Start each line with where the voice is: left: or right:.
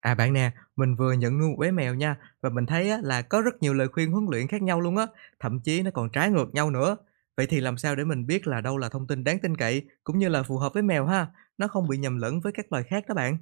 right: À bạn nè, mình vừa nhận nuôi một bé mèo nha và mình thấy á, là có rất nhiều lời khuyên huấn luyện khác nhau luôn á, thậm chí nó còn trái ngược nhau nữa. Vậy thì làm sao để mình biết là đâu là thông tin đáng tin cậy cũng như là phù hợp với mèo ha, nó không bị nhầm lẫn với các loài khác đó bạn.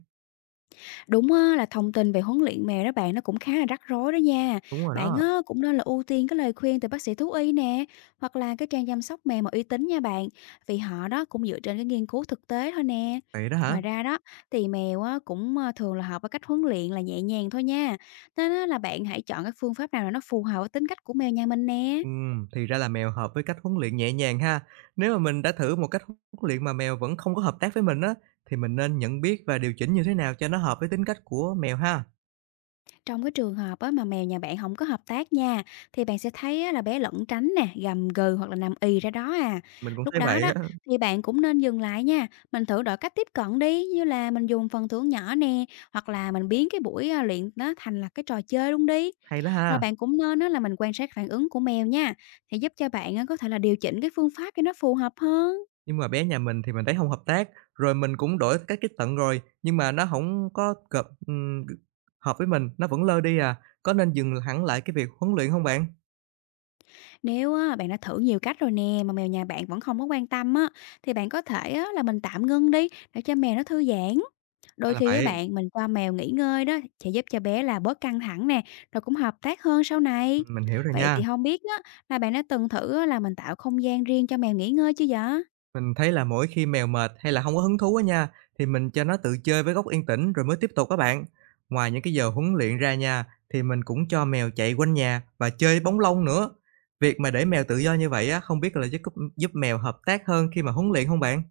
left: Đúng á, là thông tin về huấn luyện mèo đó bạn nó cũng khá là rắc rối đó nha.
right: Đúng rồi
left: Bạn
right: đó.
left: á, cũng nên là ưu tiên cái lời khuyên từ bác sĩ thú y nè, hoặc là cái trang chăm sóc mèo mà uy tín nha bạn, vì họ đó cũng dựa trên cái nghiên cứu thực tế thôi nè.
right: Vậy đó hả?
left: Ngoài ra đó thì mèo á, cũng thường là hợp với cách huấn luyện là nhẹ nhàng thôi nha. Nên á, là bạn hãy chọn cái phương pháp nào là nó phù hợp với tính cách của mèo nhà mình nè.
right: Thì ra là mèo hợp với cách huấn luyện nhẹ nhàng ha. Nếu mà mình đã thử một cách huấn luyện mà mèo vẫn không có hợp tác với mình á thì mình nên nhận biết và điều chỉnh như thế nào cho nó hợp với tính cách của mèo ha.
left: Trong cái trường hợp á, mà mèo nhà bạn không có hợp tác nha, thì bạn sẽ thấy á, là bé lẩn tránh nè, gầm gừ hoặc là nằm ì ra đó à.
right: Mình cũng
left: Lúc
right: thấy
left: đó
right: vậy
left: đó
right: á,
left: thì bạn cũng nên dừng lại nha, mình thử đổi cách tiếp cận đi, như là mình dùng phần thưởng nhỏ nè, hoặc là mình biến cái buổi, luyện nó thành là cái trò chơi luôn đi.
right: hay đó
left: Rồi
right: ha.
left: bạn cũng nên á, là mình quan sát phản ứng của mèo nha, thì giúp cho bạn á, có thể là điều chỉnh cái phương pháp cho nó phù hợp hơn.
right: Nhưng mà bé nhà mình thì mình thấy không hợp tác, rồi mình cũng đổi cách tiếp cận rồi, nhưng mà nó hổng có cợp g hợp với mình, nó vẫn lơ đi à. Có nên dừng hẳn lại cái việc huấn luyện hông bạn?
left: Nếu á, bạn đã thử nhiều cách rồi nè mà mèo nhà bạn vẫn không có quan tâm á thì bạn có thể á, là mình tạm ngưng đi để cho mèo nó thư giãn.
right: Ra
left: Đôi
right: là
left: khi á
right: vậy,
left: bạn mình cho mèo nghỉ ngơi đó sẽ giúp cho bé là bớt căng thẳng nè, rồi cũng hợp tác hơn sau này.
right: mình hiểu rồi
left: Vậy thì
right: nha.
left: không biết á là bạn đã từng thử á, là mình tạo không gian riêng cho mèo nghỉ ngơi chưa vậy?
right: Mình thấy là mỗi khi mèo mệt hay là hông có hứng thú á nha, thì mình cho nó tự chơi với góc yên tĩnh rồi mới tiếp tục á bạn. Ngoài những cái giờ huấn luyện ra nha, thì mình cũng cho mèo chạy quanh nhà và chơi bóng lông nữa. Việc mà để mèo tự do như vậy á, không biết là giúp cúp giúp mèo hợp tác hơn khi mà huấn luyện hông bạn?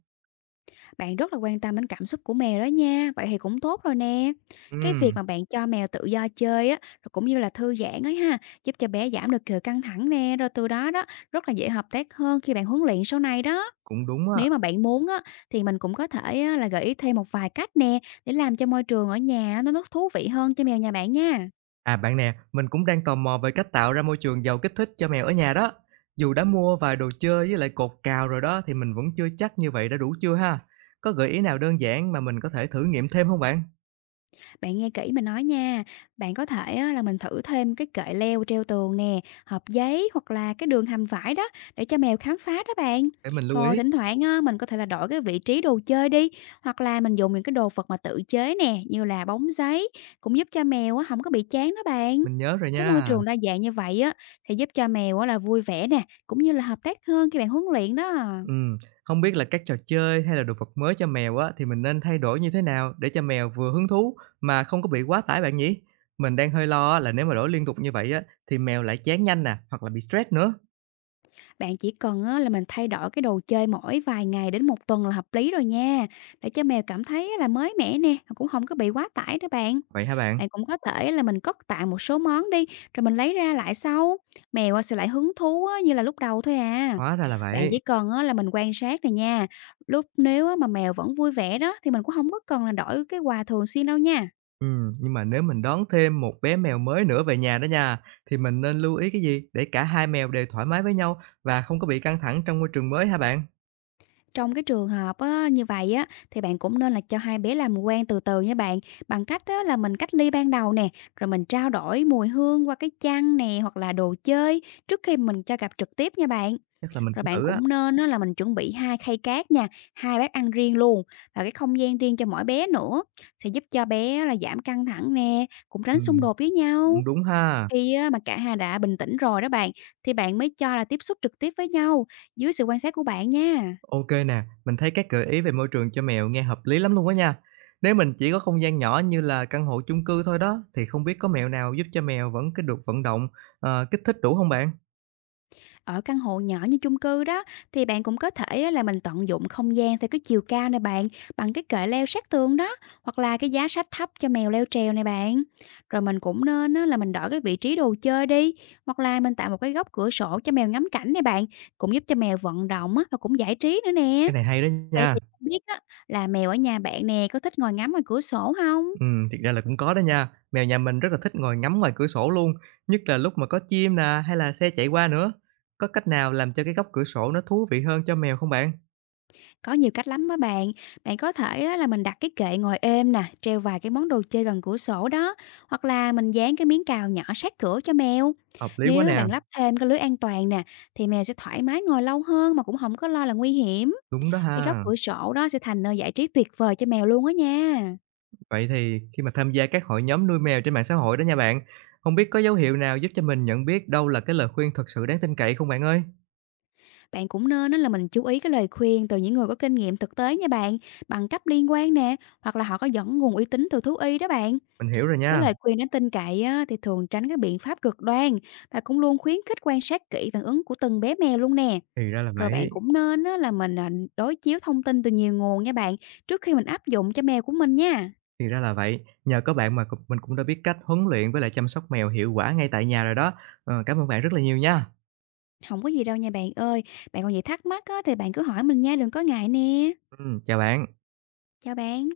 left: Bạn rất là quan tâm đến cảm xúc của mèo đó nha, vậy thì cũng tốt rồi nè. Cái việc
right: Ừm,
left: mà bạn cho mèo tự do chơi á, rồi cũng như là thư giãn ấy ha, giúp cho bé giảm được sự căng thẳng nè, rồi từ đó đó rất là dễ hợp tác hơn khi bạn huấn luyện sau này đó.
right: cũng đúng á.
left: Nếu mà bạn muốn á, thì mình cũng có thể á, là gợi ý thêm một vài cách nè để làm cho môi trường ở nhà nó thú vị hơn cho mèo nhà bạn nha.
right: À bạn nè, mình cũng đang tò mò về cách tạo ra môi trường giàu kích thích cho mèo ở nhà đó. Dù đã mua vài đồ chơi với lại cột cào rồi đó thì mình vẫn chưa chắc như vậy đã đủ chưa ha. Có gợi ý nào đơn giản mà mình có thể thử nghiệm thêm không bạn?
left: Bạn nghe kỹ mình nói nha, bạn có thể á, là mình thử thêm cái kệ leo treo tường nè, hộp giấy hoặc là cái đường hầm vải đó để cho mèo khám phá đó bạn.
right: Để mình lưu
left: Rồi
right: ý,
left: thỉnh thoảng á, mình có thể là đổi cái vị trí đồ chơi đi hoặc là mình dùng những cái đồ vật mà tự chế nè như là bóng giấy cũng giúp cho mèo á, không có bị chán đó bạn.
right: mình nhớ rồi
left: Cái môi
right: nha.
left: trường đa dạng như vậy á thì giúp cho mèo á, là vui vẻ nè cũng như là hợp tác hơn khi bạn huấn luyện đó.
right: Ừm, không biết là các trò chơi hay là đồ vật mới cho mèo á thì mình nên thay đổi như thế nào để cho mèo vừa hứng thú mà không có bị quá tải bạn nhỉ? Mình đang hơi lo á, là nếu mà đổi liên tục như vậy á thì mèo lại chán nhanh nè, hoặc là bị stress nữa.
left: Bạn chỉ cần á, là mình thay đổi cái đồ chơi mỗi vài ngày đến một tuần là hợp lý rồi nha. Để cho mèo cảm thấy á, là mới mẻ nè, mà cũng không có bị quá tải nữa bạn.
right: Vậy hả bạn?
left: Bạn cũng có thể là mình cất tạm một số món đi, rồi mình lấy ra lại sau. Mèo á, sẽ lại hứng thú á, như là lúc đầu thôi à.
right: Hóa ra là
left: Bạn
right: vậy.
left: chỉ cần á, là mình quan sát này nha. Lúc nếu á, mà mèo vẫn vui vẻ đó thì mình cũng không có cần là đổi cái quà thường xuyên đâu nha.
right: Nhưng mà nếu mình đón thêm một bé mèo mới nữa về nhà đó nha, thì mình nên lưu ý cái gì để cả hai mèo đều thoải mái với nhau và không có bị căng thẳng trong môi trường mới hả bạn?
left: Trong cái trường hợp á, như vậy á, thì bạn cũng nên là cho hai bé làm quen từ từ nha bạn. Bằng cách á, là mình cách ly ban đầu nè, rồi mình trao đổi mùi hương qua cái chăn nè hoặc là đồ chơi trước khi mình cho gặp trực tiếp nha bạn.
right: Chắc là mình
left: Rồi
right: cũng
left: bạn
right: thử á.
left: cũng nên á, là mình chuẩn bị hai khay cát nha, hai bát ăn riêng luôn và cái không gian riêng cho mỗi bé nữa sẽ giúp cho bé là giảm căng thẳng nè, cũng tránh xung
right: Ừm,
left: đột với
right: cũng
left: nhau.
right: đúng ha.
left: Khi á, mà cả hai đã bình tĩnh rồi đó bạn, thì bạn mới cho là tiếp xúc trực tiếp với nhau dưới sự quan sát của bạn nha.
right: Ok nè, mình thấy các gợi ý về môi trường cho mèo nghe hợp lý lắm luôn á nha. Nếu mình chỉ có không gian nhỏ như là căn hộ chung cư thôi đó, thì không biết có mẹo nào giúp cho mèo vẫn cứ được vận động, kích thích đủ không bạn?
left: Ở căn hộ nhỏ như chung cư đó thì bạn cũng có thể á là mình tận dụng không gian theo cái chiều cao này bạn, bằng cái kệ leo sát tường đó, hoặc là cái giá sách thấp cho mèo leo trèo này bạn. Rồi mình cũng nên á là mình đổi cái vị trí đồ chơi đi, hoặc là mình tạo một cái góc cửa sổ cho mèo ngắm cảnh này bạn, cũng giúp cho mèo vận động á và cũng giải trí nữa nè.
right: Cái này hay đó
left: Vậy thì
right: nha.
left: không biết á là mèo ở nhà bạn nè có thích ngồi ngắm ngoài cửa sổ không?
right: Thiệt ra là cũng có đó nha. Mèo nhà mình rất là thích ngồi ngắm ngoài cửa sổ luôn, nhất là lúc mà có chim nè, hay là xe chạy qua nữa. Có cách nào làm cho cái góc cửa sổ nó thú vị hơn cho mèo không bạn?
left: Có nhiều cách lắm á bạn. Bạn có thể á, là mình đặt cái kệ ngồi êm nè, treo vài cái món đồ chơi gần cửa sổ đó, hoặc là mình dán cái miếng cào nhỏ sát cửa cho mèo.
right: Hợp lý quá
left: Nếu á,
right: nè,
left: bạn lắp thêm cái lưới an toàn nè, thì mèo sẽ thoải mái ngồi lâu hơn mà cũng không có lo là nguy hiểm.
right: đúng đó
left: Cái góc
right: ha.
left: cửa sổ đó sẽ thành nơi giải trí tuyệt vời cho mèo luôn á nha.
right: Vậy thì khi mà tham gia các hội nhóm nuôi mèo trên mạng xã hội đó nha bạn, không biết có dấu hiệu nào giúp cho mình nhận biết đâu là cái lời khuyên thật sự đáng tin cậy không bạn ơi?
left: Bạn cũng nên á, là mình chú ý cái lời khuyên từ những người có kinh nghiệm thực tế nha bạn, bằng cấp liên quan nè, hoặc là họ có dẫn nguồn uy tín từ thú y đó bạn.
right: Mình hiểu rồi
left: Cái
right: nha.
left: lời khuyên đáng tin cậy á, thì thường tránh các biện pháp cực đoan và cũng luôn khuyến khích quan sát kỹ phản ứng của từng bé mèo luôn nè.
right: Thì ra là
left: Rồi bạn
right: vậy,
left: cũng nên á, là mình đối chiếu thông tin từ nhiều nguồn nha bạn trước khi mình áp dụng cho mèo của mình nha.
right: thì ra là vậy. Nhờ có bạn mà cũng- mình cũng đã biết cách huấn luyện với lại chăm sóc mèo hiệu quả ngay tại nhà rồi đó. Cảm ơn bạn rất là nhiều nha.
left: Không có gì đâu nha bạn ơi. Bạn còn gì thắc mắc á, thì bạn cứ hỏi mình nha, đừng có ngại nè.
right: Chào bạn.
left: Chào bạn.